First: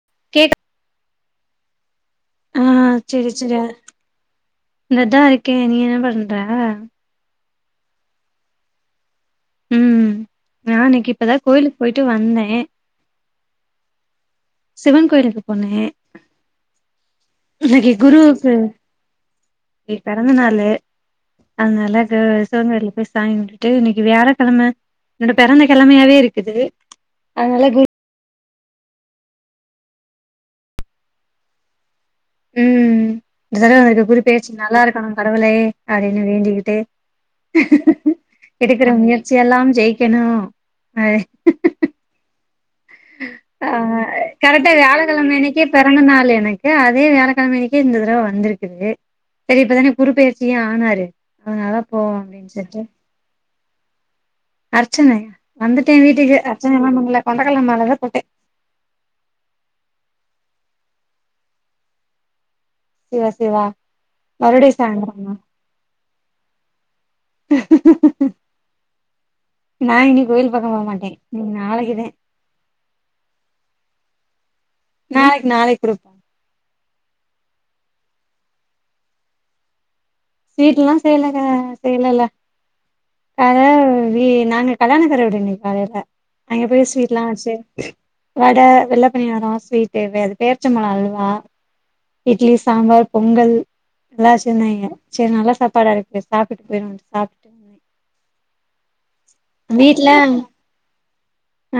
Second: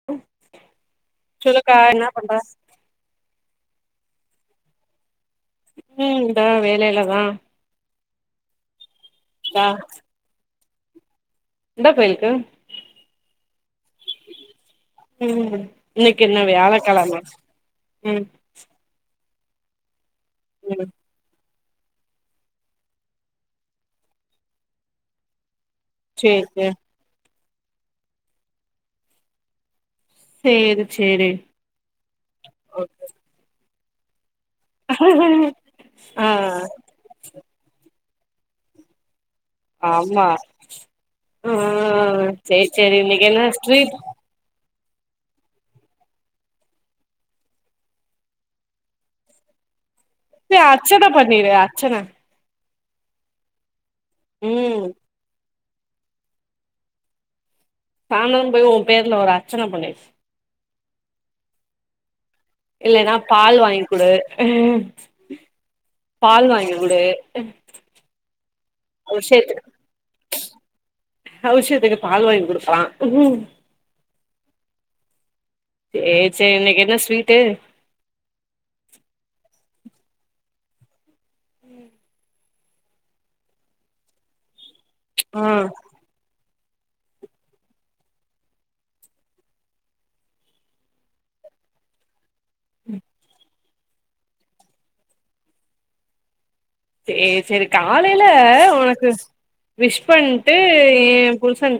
ம் கேட்டா சொல்லுக்கா என்னா பண்ற ஆ செரி செரி இந்ததா இருக்கே நீ என்ன பண்ற அதா தா ம் நா இன்னிக்கு இப்பதா கோயிலுக்கு போயிட்டு கோயிலுக்கு வந்தே சிவன் கோயிலுக்கு ம் போனே இன்னைக்கு என்ன வியாழக்கெழம இன்னிக்கு ம் குருக்கு கி பெறந்த நாளு ம் அதனால சி சிவ கோயில போய் சாமி கும்டுட்டு இன்னைக்கு வியாழக் கெழம என்னோட பெறந்த கிழமையாவே சேரி இருக்குது சேரி அதனால குரு சேரி செரி ம் இந்த தடவ எனக்கு குரு பெயர்ச்சி நல்லா இருக்கணு கடவுளே அப்டின்னு ஆ வேண்டிக்கிட்டு எடுக்குற முயற்சி எல்லாம் ஜெயிக்கணு ஆமா அ ஆ சேரி செரி இன்னிக்கு என்ன ஸ்ட்ரீட் கரெக்டா வியழக்கெழம அன்னிக்கு பெறந்த நாள் எனக்கு அதே வியழக்கெழம அன்னக்கே இந்த தடவ வந்துருக்குது சரி இப்பதானே குரு பெயர்ச்சியு அர்ச்சன ஆனாரு பண்ணிரு அதனால்ல அர்ச்சன போவோ அப்டின்னு சொல்ட்டு ம் அர்ச்சனே வந்துட்டே வீட்டுக்கு அர்ச்சனைல்லா பண்ல கொண்டக்கடல மாதிரிதா சாய்ந்தரோ போய் ஒ பேருல ஒரு அர்ச்சன பண்ணி இல்லன்னா சிவா பால் சிவா வாங்கி குடு மறுபடியு சாய்ந்தரமா பால் வாங்கி குடு அபிஷேகத்துக்கு நா இனி கோயில் பக்க போ மாட்டே இனி நாளைக்குதா ஹ்ம் நாளைக்கு நாளை சேரி சே இன்னைக்கு என்ன ஸ்வீட்டு ஸ்வீட்ல்லா செய்யலங்க செய்யலல அ வீ நாங்க கல்யாணக்கார வீடு இன்னைக்கு ம் காலையில அங்க போய் ஸ்வீட்லா வச்சு வட வெள்ள பனியாரோ ஸ்வீட்டு வே அது பேர்ச்சம்பழொ அல்வா இட்லி சாம்பார் பொங்கல் எல்லாச் செஞ்சாங்க செரி நல்லா சாப்பாடா இருக்கு சாப்ட்டுட்டு போயிருவோ செ ஏ செரி காலைல உனக்கு விஷ் வீட்ல பண்ட்டு ஏ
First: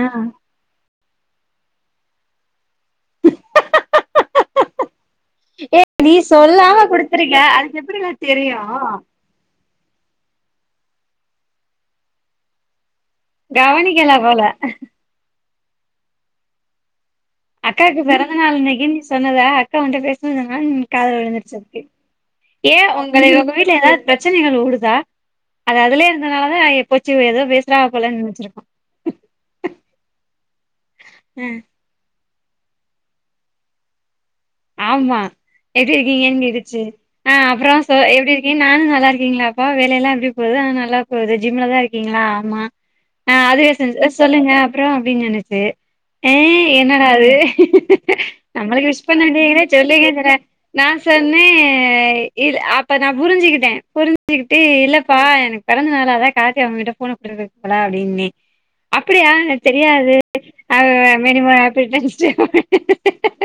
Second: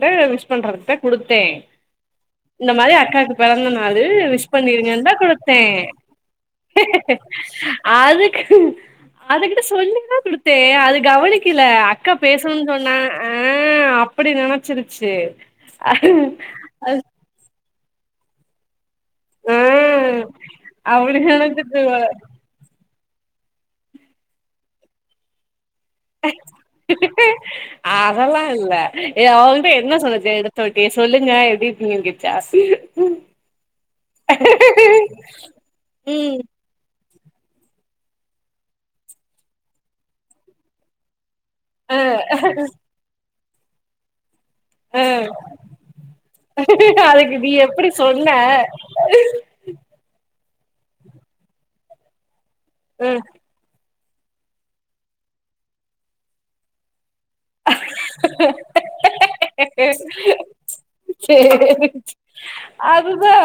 ஆ விஷ் பண்றதுக்குதா கொடுத்தே இந்த மாரி அக்காக்கு பெறந்த நாளு விஷ் பண்ணிருங்கன்னு தா குடு தே நீ சொல்லாம குடுத்துருக்க அதுக்கு எப்டில தெரியு அதுக்கு அதுகிட்ட சொல்லிதா குடுத்தே அது கவனிக்கல அக்கா பேசணு சொன்னா ஆ கவனிக்கல அப்டி போல நெனச்சிடுச்சு அது அக்காக்கு பெறந்த நாள் இன்னைக்கி நீ சொன்னத ஆ அக்கா வந்து பேச்னு சொன்னா காதுல அப்டி விழுந்திருச்சு அப்டி நெனச்சிட்டு ஏ உங்கள உங்க வீட்ல ஏதா பிரச்சனைகள் ஓடுதா அத அதுலேயே அதெல்லா நெனச்சிருக்கோ இல்ல இவ ஒகிட்ட என்ன சொல்லிசு இது ஓகே சொல்லுங்க ஆ எப்டி இருக்கிங்க கேட்சா ஆமா எப்டி ம் இருக்கீங்கன் கேட்டு செ ஆ அப்றோ சொ எப்டி இருக்கீங்க நானு நல்லா இருக்கீங்ளாப்பா வேல எல்லா எப்டி போது அ நல்லா ஓ இது ஜிம்ல தா அ இருக்கீங்களா ஆமா ஆ அதுவெ செஞ் அ சொல்லுங்க அப் அப்பறோ அ அப்டின்னு நெனச்சு ஏ என்னடா இது அதுக்கு நீ எப்டி சொன்ன நம்மளுக்கு விஷ் பன்ன [unintelligible] சொல்லுங்கங்குற நா சொன்னே இல் அப்ப நா ம் புரிஞ்சுகிட்டே புரிஞ் சிக்கிட்டு இல்லபா எனக்கு பெறந்தனாலு அதா கார்த்தி உங்ககிட்ட ஃபோன குடுதுது போல அப்டின்னே அப்டியா எனக்கு தெரியாது அ மெனி மோர் சேரி ஹேப்பி ரிட்டன் சிஸ்ட அதுதா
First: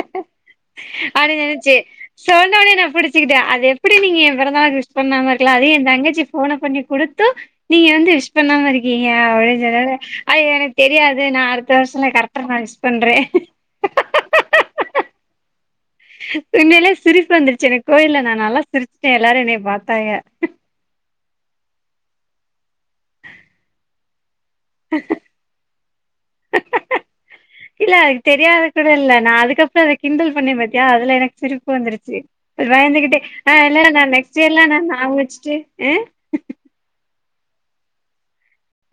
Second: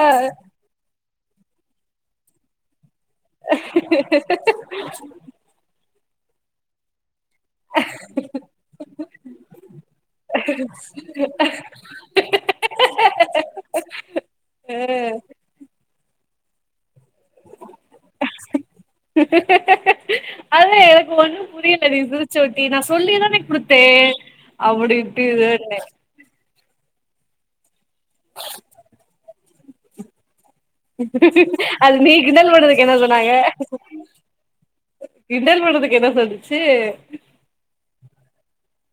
அப்டி சொல்வுசு சொன்னோனே நா புடிச்சுகிட்டே அது எப்டி நீங்க எ பெறந்தநாள்க்கு விஷ் பண்ணாம இரு கலாடி எ தங்கச்சி ஃபோன பண்ணி குடுத்து நீங்க வந்து விஷ் பண்ணாம இருக்கீங்க அப்டி சொன்னோனே ஐயோ எனக்கு தெரியாதே நா அடுத்த வருஷலா கரெக் ட்ர நா விஷ் பண்றே அ உன்மையிலே சிரிப்பு வந்துருச்சு எனக்கு கோயில்ல நா நல்லா சிரிச்ட்டே எல்லாரு என்னைய பாத்தாங்க அது எனக்கு ஒண்ணு புரியில நீங்க சிருச்சு ஓட்டி நா சொல்லிதானே குடுத்தே அப்டிஇப்டி இதன்னே இல்ல அதுக்கு தெரியாத கூட இல்ல நான் அதுக்கப்ற அத கிண்டல் பண்ணேன் மச் யா அதுல எனக்கு சிரிப்பு அது நீ வந்துருச்சி கிண்டல் பண்றதுக்கு என்ன பயந்துகிட்டே சொன்னாங்க ஆ இல்ல நான் நெக்ஸ்ட் இயர்லா நா நாமினேட் கிண்டல் பண்றதுக்கு என்ன சொல்லுச்சு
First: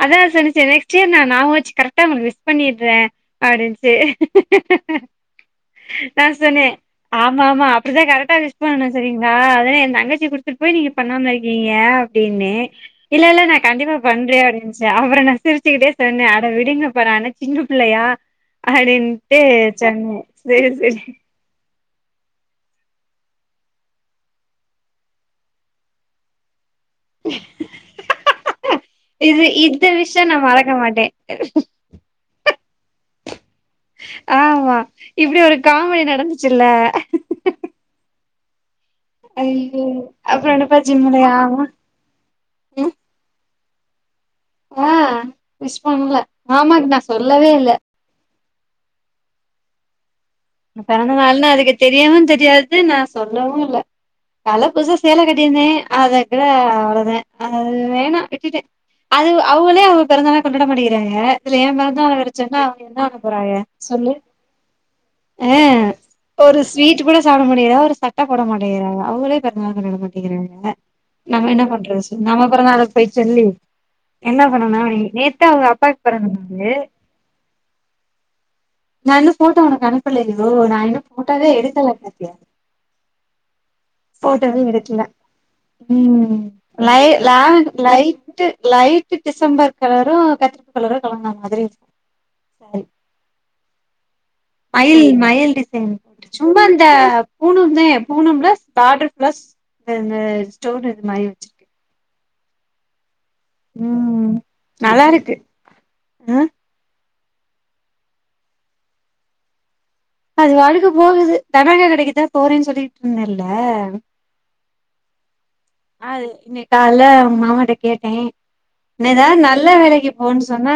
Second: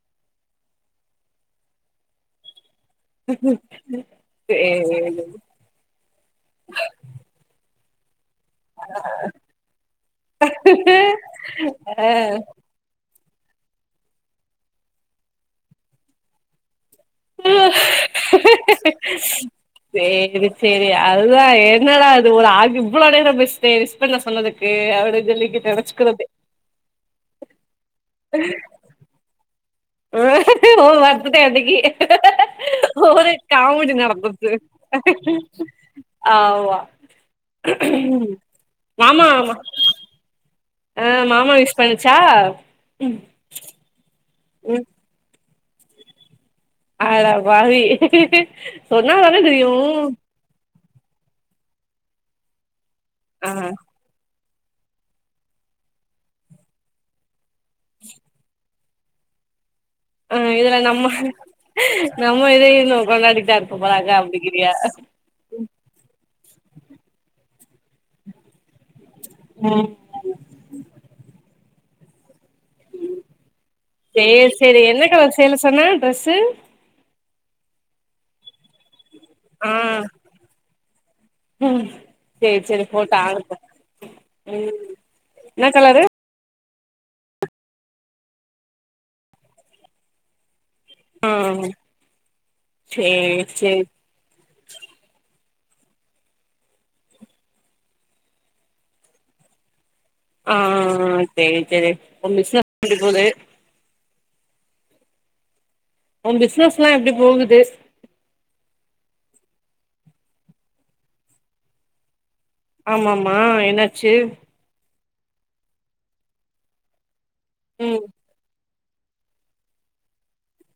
அதா சொன்னுச்சு நெக்ஸ்டியர் நா ஞாபம் வச்சு கரெக்டா உங்களுக்கு விஸ் பண்ணிட்றே அபடின்ச்சு ஏ நா சொன்னே ஆமாமா அப்டிதா கரெக்டா விஷ் பண்ணும் சரிங்ளா அதென் எந்தங்கச்சி குடுத்துட்டு போயி நீங்க பண்ணாம இருக்கீங்க ஆ அப்டின்னே இல்ல இல்ல நா கண்டிப்பா பண்றே அப்டின்ச்சு அப்ற நா சிரிச்சுடே சொன்னே அட விடுங்கப் இப்ப நா என்ன சின்ன பிள்ளையா அப்டின்ட்டு சொன்ன செரி செரி அதா என்னடா இது ஒரு ஆளு இவ்ளோ நேரம் பேசுதே விஷ் பண்ண சொன்னதுக்கு அப்டின் சொல்லி நெனச்சுகுட்ருந்தே [unintelligible] இது இந்த விஷயம் நா மறக்க மாட்டே ஒவ்வொரு காமடி நடந்தது ஆமா இப்டி ஒரு காமெடி நடந்துச்சுல்ல ஆமா ம் ஐயோ அப்ற என்ன பாத் ஆ மாமா விஸ் பண்ணுச்சா ம் ம் ஆ விஷ் பண்ல அட பாவி சொன்னா தான தெரியு பிறந்த நாள்னு அதுக்கு தெரியவு தெரியாது நா ஆ சொல்லவு இல்ல கால்ல புதுசா சேலை கட்டிருந்தே அதக்கூட அவ்ளதே அது வேணா விட்டுட்டே அது அவங்களே அவு ஆ பொறந்தநாள கொண்டாட இதுல நம்ம மாட்டிகிறாக இதுல ஏன் பிறந்த நாளை நம்ம சொன்னா அவங்க என்ன பண்ண போறாக சொல்லு இடியாஸ் அ ஒரு ஸ்வீட் கூட சாப்ட மாட்டகிராக ஒரு சட்டை போட மாட்டேகிறாக அவுகளே பிறந்தநாள் ம் கொண்டாட மாட்டு கிராக நம்ம என்ன பண்றது நம்ம பொறந்தளை போயி சொல்லி என்ன சேரி சேரி பண்ணனு என்ன கலர் நேத்தா சேல அவங்க சொன்ன அப்பாக்கு ட்ரெஸ்ஸு பிறந்தநாளு நனு ஆ யோ நா இன்னு போட்டாவே ம் எடுக்கல பாத்தியா சேரி சேரி போட்டோ அனுப்பு போட்டோவே ம் எடுக்ல என்ன கலரு ம் ம் light lavender light light December colour கத் கலரும் கலந்த மாதிரி இருக்கு சாரி சேர் சேரி மயில் மயில் டிசைன் சும்மா இந்த பூனந்தே பூனம்ல பாடர் பிளஸ் இந்த ஆ ஸ்டோன் இது மாரி செரி வச்சிருக்கு செரி உன் பிசினஸ் எப்டி போது ம் நல்லாருக்கு உன் பிசினஸ்லா எப்டி போகுது அது வாட்டுக்கு போகுது தனக்க கடைக்கு தா போறேன் சொல்லிகிட்டு ஆமாமா இருந்தேல என்னாச்சு அ இன்னைக்கு கால்ல உங்க மாமாட்ட ம் கேட்டே என்னதா நல்ல வேலைக்கு போன்னு சொன்ன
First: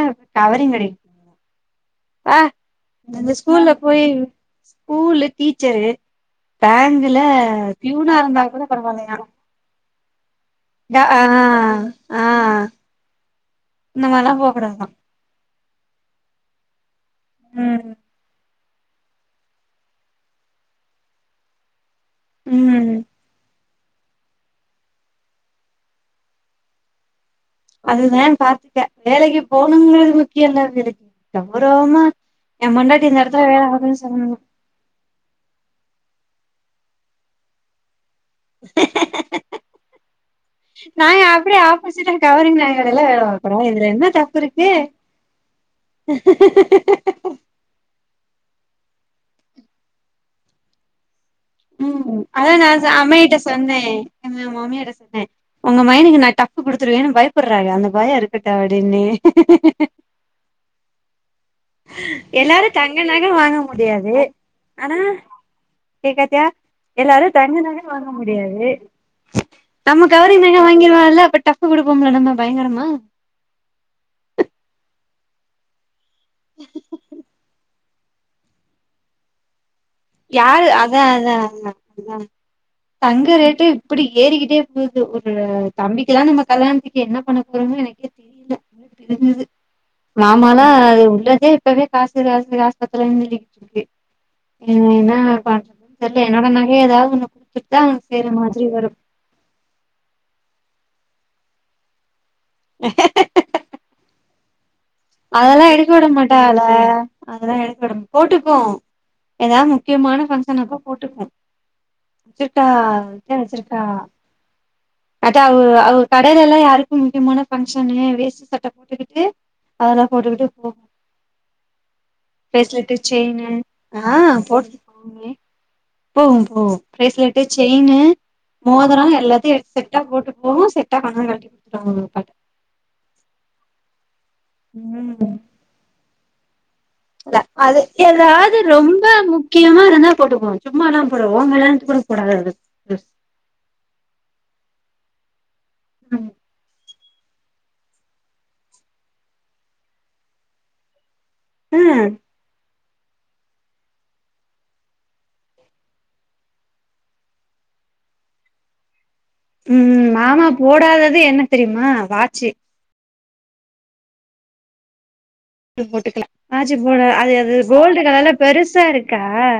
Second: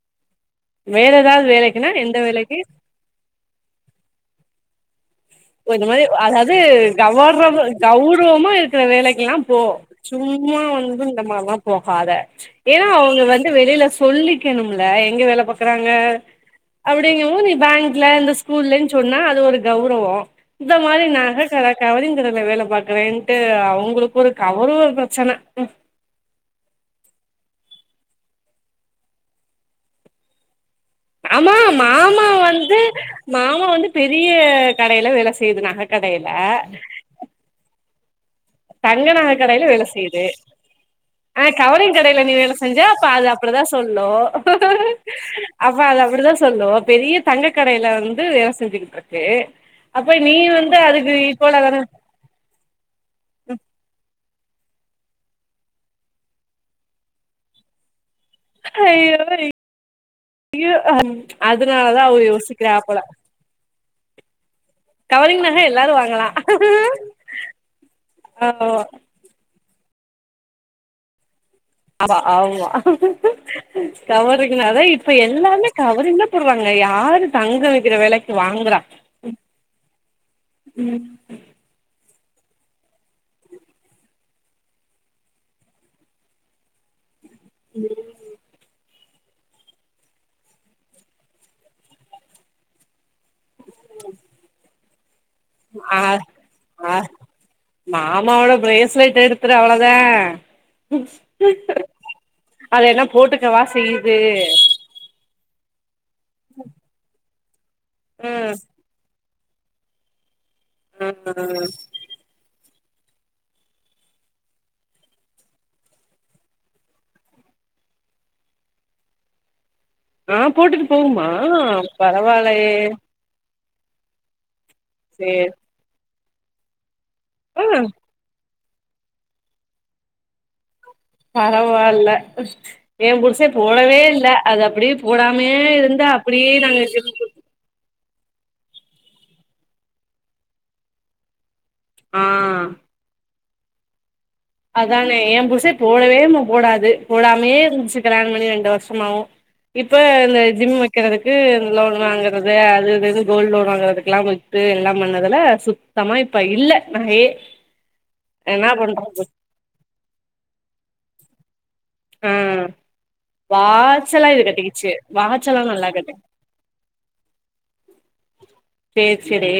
வேற எதாவது வேலைக்குன்னா எந்த வேலைக்கு அந்த ஸ்கூல்ல போய் ஸ்கூலு இந்த மாரி அதாது கௌவர பியூனா இருந்தா கௌருவமா கூட இருக்கிற பரவாயில்லையா வேலைக்கு எல்லா போ சும்மா வந்து ஆ இந்த மாதில்லா பாத ஆ ஏன்னா அவங்க வந்து வெளில இந்த மாரிலா போ சொல்லிக்கணும்ல கூடாதா எங்க வேல பாக்குறாங்க அப்படிங் போது நீ ம் பேங்க்ல இந்த ஸ்கூல்லன் சொன்னா அது ஒரு கௌரவோ இந்த மாரி நகக்கட கவிரிங் கடைல வேல ம் பாக்குறேன்ட்டு அவங்களுக்கு ஒரு கவருவ பிரச்சன அதுதா பாத்துக்க வேலைக்கு போணுங்கறது முக்கிய இல்ல அவியலுக் ஆமா மாமா வந்து இந்த எடத்துல வேல மாமா வந்து பாக்குதுன்னு பெரிய சொன்னல்ல கடையில வேல செய்து நக கடையில தங்க நக கடையில வேல செய்யுது நாங்க ஆ அப்டியே கவரிங் ஆப்போசிட்டா கடையில நீ வேல கவரிங் செஞ்சா நகைகடைல அப்ப வேல அது பாக்குறோ அப்டிதா இதுல சொல்லு என்ன தப்பு இருக்கு அப்ப அது அப்டிதா சொல்லு பெரிய தங்க கடையில வந்து வேல செஞ்சுக்கிட்டு இருக்கு அப்ப நீ வந்து அதுக்கு இக்குவலா தான ம் அதா நா அம்மகிட்ட சொன்னே எ மாமியாட்ட சொன்னே உங்க மயனுக்கு நா டஃப்புக் குடுத்துருவேன்னு பயப்படுறாக அந்த பயோ இருக் இருக்கட்டு அப்டின்னு ஐயோ ஐயோ அதனாலதா அவ எல்லாரு யோசிக்கிறா போல தங்க நக வாங்க முடியாது ஆனா கவரிங் நக எல்லாரு கே வாங்கலா காத்தியா எல்லாரு தங்க நக வாங்க முடியாது ஆமா நம்ம கவரிங் நக வாங்கிறலால அப்ப டஃப்பு கொடுப்போம்ல நம்ம ஆமா பயங்கரமா கவரிங் நா தா இப்ப எல்லாமே கவரிங் தா போடுவாங்க யாரு தங்க விக்கிற விக்கிற வெலைக்கு வாங்குறா யாரு அதா அதா அதா அதா தங்க ரேட்டு இப்படி ஏறிக்கிட்டே போகுது ஒரு தம்பிக்கு எல்லா நம்ம கல்யாணத்துக்கு என்ன பண்ண போறமோ எனக்கே தெரில கிழிஞ்சிது மாமால உள்ளதே இப்பவே காசு காசு காசு பத்தலன் சொல்லிட்ருக்கு என்ன பண்றதுனு ஆ தெரில என்னோட நகைய ஆ ஏதாவது ஒன்ன கொடுத்துட்டு தா அவனுக்கு செய்ற மாரி வரு ப்பறோ அவ்ளோதா அத என்ன போட்டு கவா செய்யுது அதெல்லா எடுக்க விட மாட்டாகல அதெல்லா எடுக்க விட ம் போட்டுபோ ஏதாது முக்கியமான ஃபங்ஷன் அப்ப போட்டுக்வோ ம் திட்டா தெனிச்சிருக்கா அட்டா அவ கடைல எல்லா யாருக்கு முக்கியமான ஃபங்ஷனு வேஷ்டி சட்ட போட்டு கிட் ஆ போட்டுட்டு போகுமா பரவால்லையே பிரேஸ்லெட்டு செயினு அ போட் சேர் போவு போவு பிரேஸ்லெட்டு் செயினு மோதரொ எல்லாத்தையு எடுத்து செட்டா போட்டு போவு செட் பரவால்ல எ புருஷ போடவே இல்ல அது அப்டி ம் போடாமே இருந்து அப்டியே நாங்க கிஃப்ட் குடுத் அது ஏதாது ரொம்ப முக்கியமா இருந்தா போட்டுக்குவோ சும்மாலா போடுவோ உங்கல்யாணத் கூட போடாது அது ஆ ட்ரெஸ் அதானே எ புருச போடவேம் போடாது போடாமே இருந்துச்சு கல்யாண பண்ணி ரெண்டு வருஷமாவு இப்ப இந்த ஜிம் வக் கிறதுக்கு லோன் ம் வாங்க றது அது இது கோல்டு லோன் வாங்குறதுக்கெல்லா போட்டு எல்லா பண்ணதுல சுத்தமா இப்ப இல்ல நகையே என்னா பண்றது ம் மாமா போடாதது என்ன தெரியுமா வாச்சு வாச்செல்லா இது கட்டிகிச்சு வாச்சல்லா து போட்டுக்கலா வாச்சி போட அது அது கோல்டு கலர்ல பெருசா சேரி இருக்கா சேரி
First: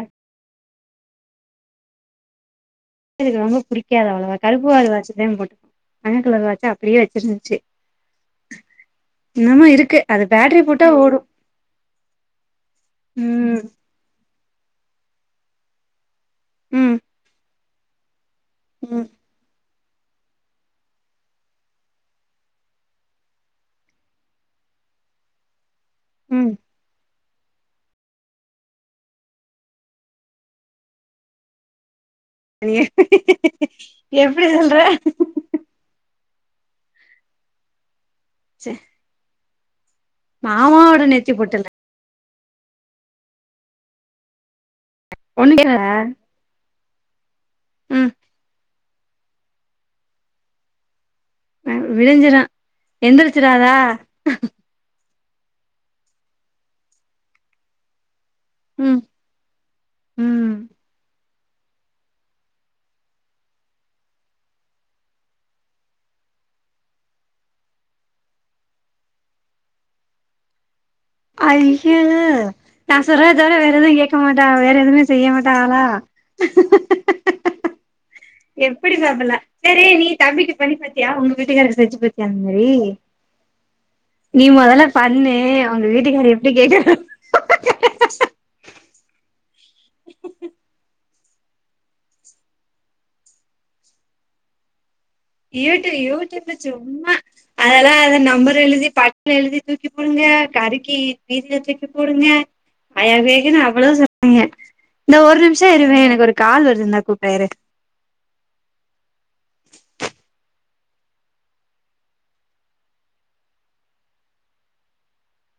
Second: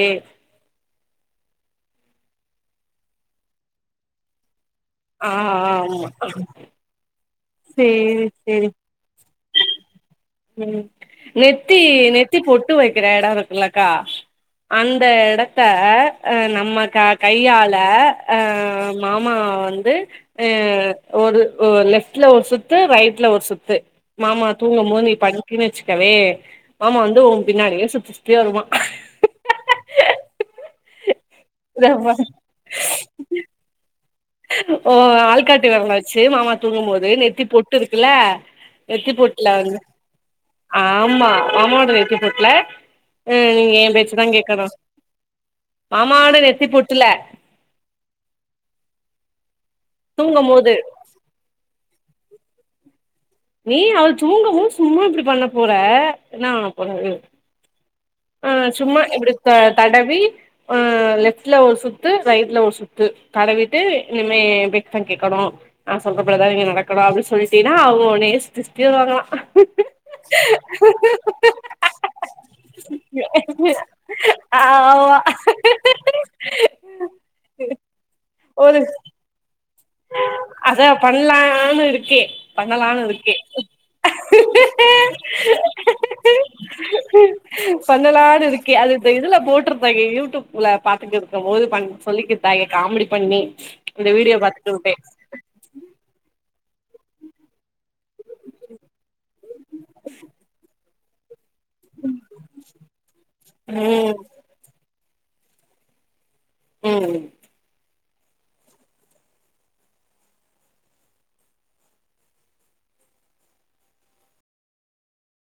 இதுக்கு ரொம்ப புடிக்காது அவ்ளவா கருப்புவார் வாச்சுதா ஆ போட் ஆ தங்க கலர் வாச்ச அப்டியே வச்சிருந்துச்சு சேர் செரி என்னமோ இருக்கு அது பேட்ரி ம் போட்டா ஓடு நெத்தி நெத்தி பொட்டு வைக்கற எடோ ம் இருக்குல்லக்கா அந்த எடத்த அ நம்ம ம் க கையால அ ம் மா மா வந்து அ ஒரு ஒ லெஃப்ட்ல ஒரு சுத்து ரைட்ல ஒரு சுத்து மாமா தூங்கமோ நீ பண்ட்டீன்னு வச்சுக்கவே ம் மாமா வந்து உ பின்னாடியே சுத்தி சுத்தி வருவா இதா என்னைய ஓ ஆள்காட்டு வெரல வச்சு மாமா தூங்கும் போது நெத்தி பொட்டு இருக்குல சே நெத்தி பொட்ல வந் ஆமா நெத்தி பொட்டுல மாமாவோட நெத்தி பொட் ல அ நீங்க எ பேச்சுதா கேக்கனு ஒண்ணு கே மாமாவோட நெத்தி பொட்டுல ம் தூங்கம் போது ம் விடிஞ்சிரு எந்திரிச்சிருவாரா நீ அவ தூங்கவு சும்மா இப்டி பண்ண போற என்னா பண்ண போறாரு ஆ ம் சும்மா இப்டி த தடவி ம் ஆ லெஃப்ட்ல ஒரு சுத் து ரைட்ல ஒரு சுத்து தடவிட்டு இனிமே எ பேச்தா கேக்கணு நா சொல்ற படிதா நீங்க நடக்கணு அப்டின்னு சொல்லிட்டீன்னா அவ்ங்க உன்னயே சுத்தி சுத்தி வருவாங்களா க்கு நா சொல்றத தவற வேற எதையு கேக்க மாட்டாக வேற எதுமே ஆமா செய்ய மாட்டாகளா ஒரு எப்புடி சாப்புலா சேரி நீ தம்பிக்கு பண்ணி அதா பாத்தியா உங்க வீட்டுக்காரருக்கு பண்லான்னு செஞ்சு இருக்கே பாத்தியா அந்த மாரி பண்ணலான்னு இருக்கே நீ மொதல்ல பண்ணு உங்க வீட்டுக்காரு எப்டி கேட்டா பண்ணலானு இருக்கே அது இந்த இதுல போட்டுருப்பாங்க யூ டூப்ல பா த்துட்ருக்கும் போது பண் சொல்லிக்கிட்டாய காமெடி பண்ணி இந்த வீடியோ பாத்துக்குட்டே யூடியூ யூடியூப்ல சும்மா அதெல்லா அத நம்பர் எழுதி பட்னு எழுதி தூக்கி போடுங்க கருக்கி வீட்லே தூக்கி போடுங்க அயா வேகுன்னு அவ்ளோ ம் சொன்னாங்க இந்தா ஒரு நிமிஷோ இருவே எனக்கு ஒரு கால் வருது‌ நா ம் கூப்ப இரு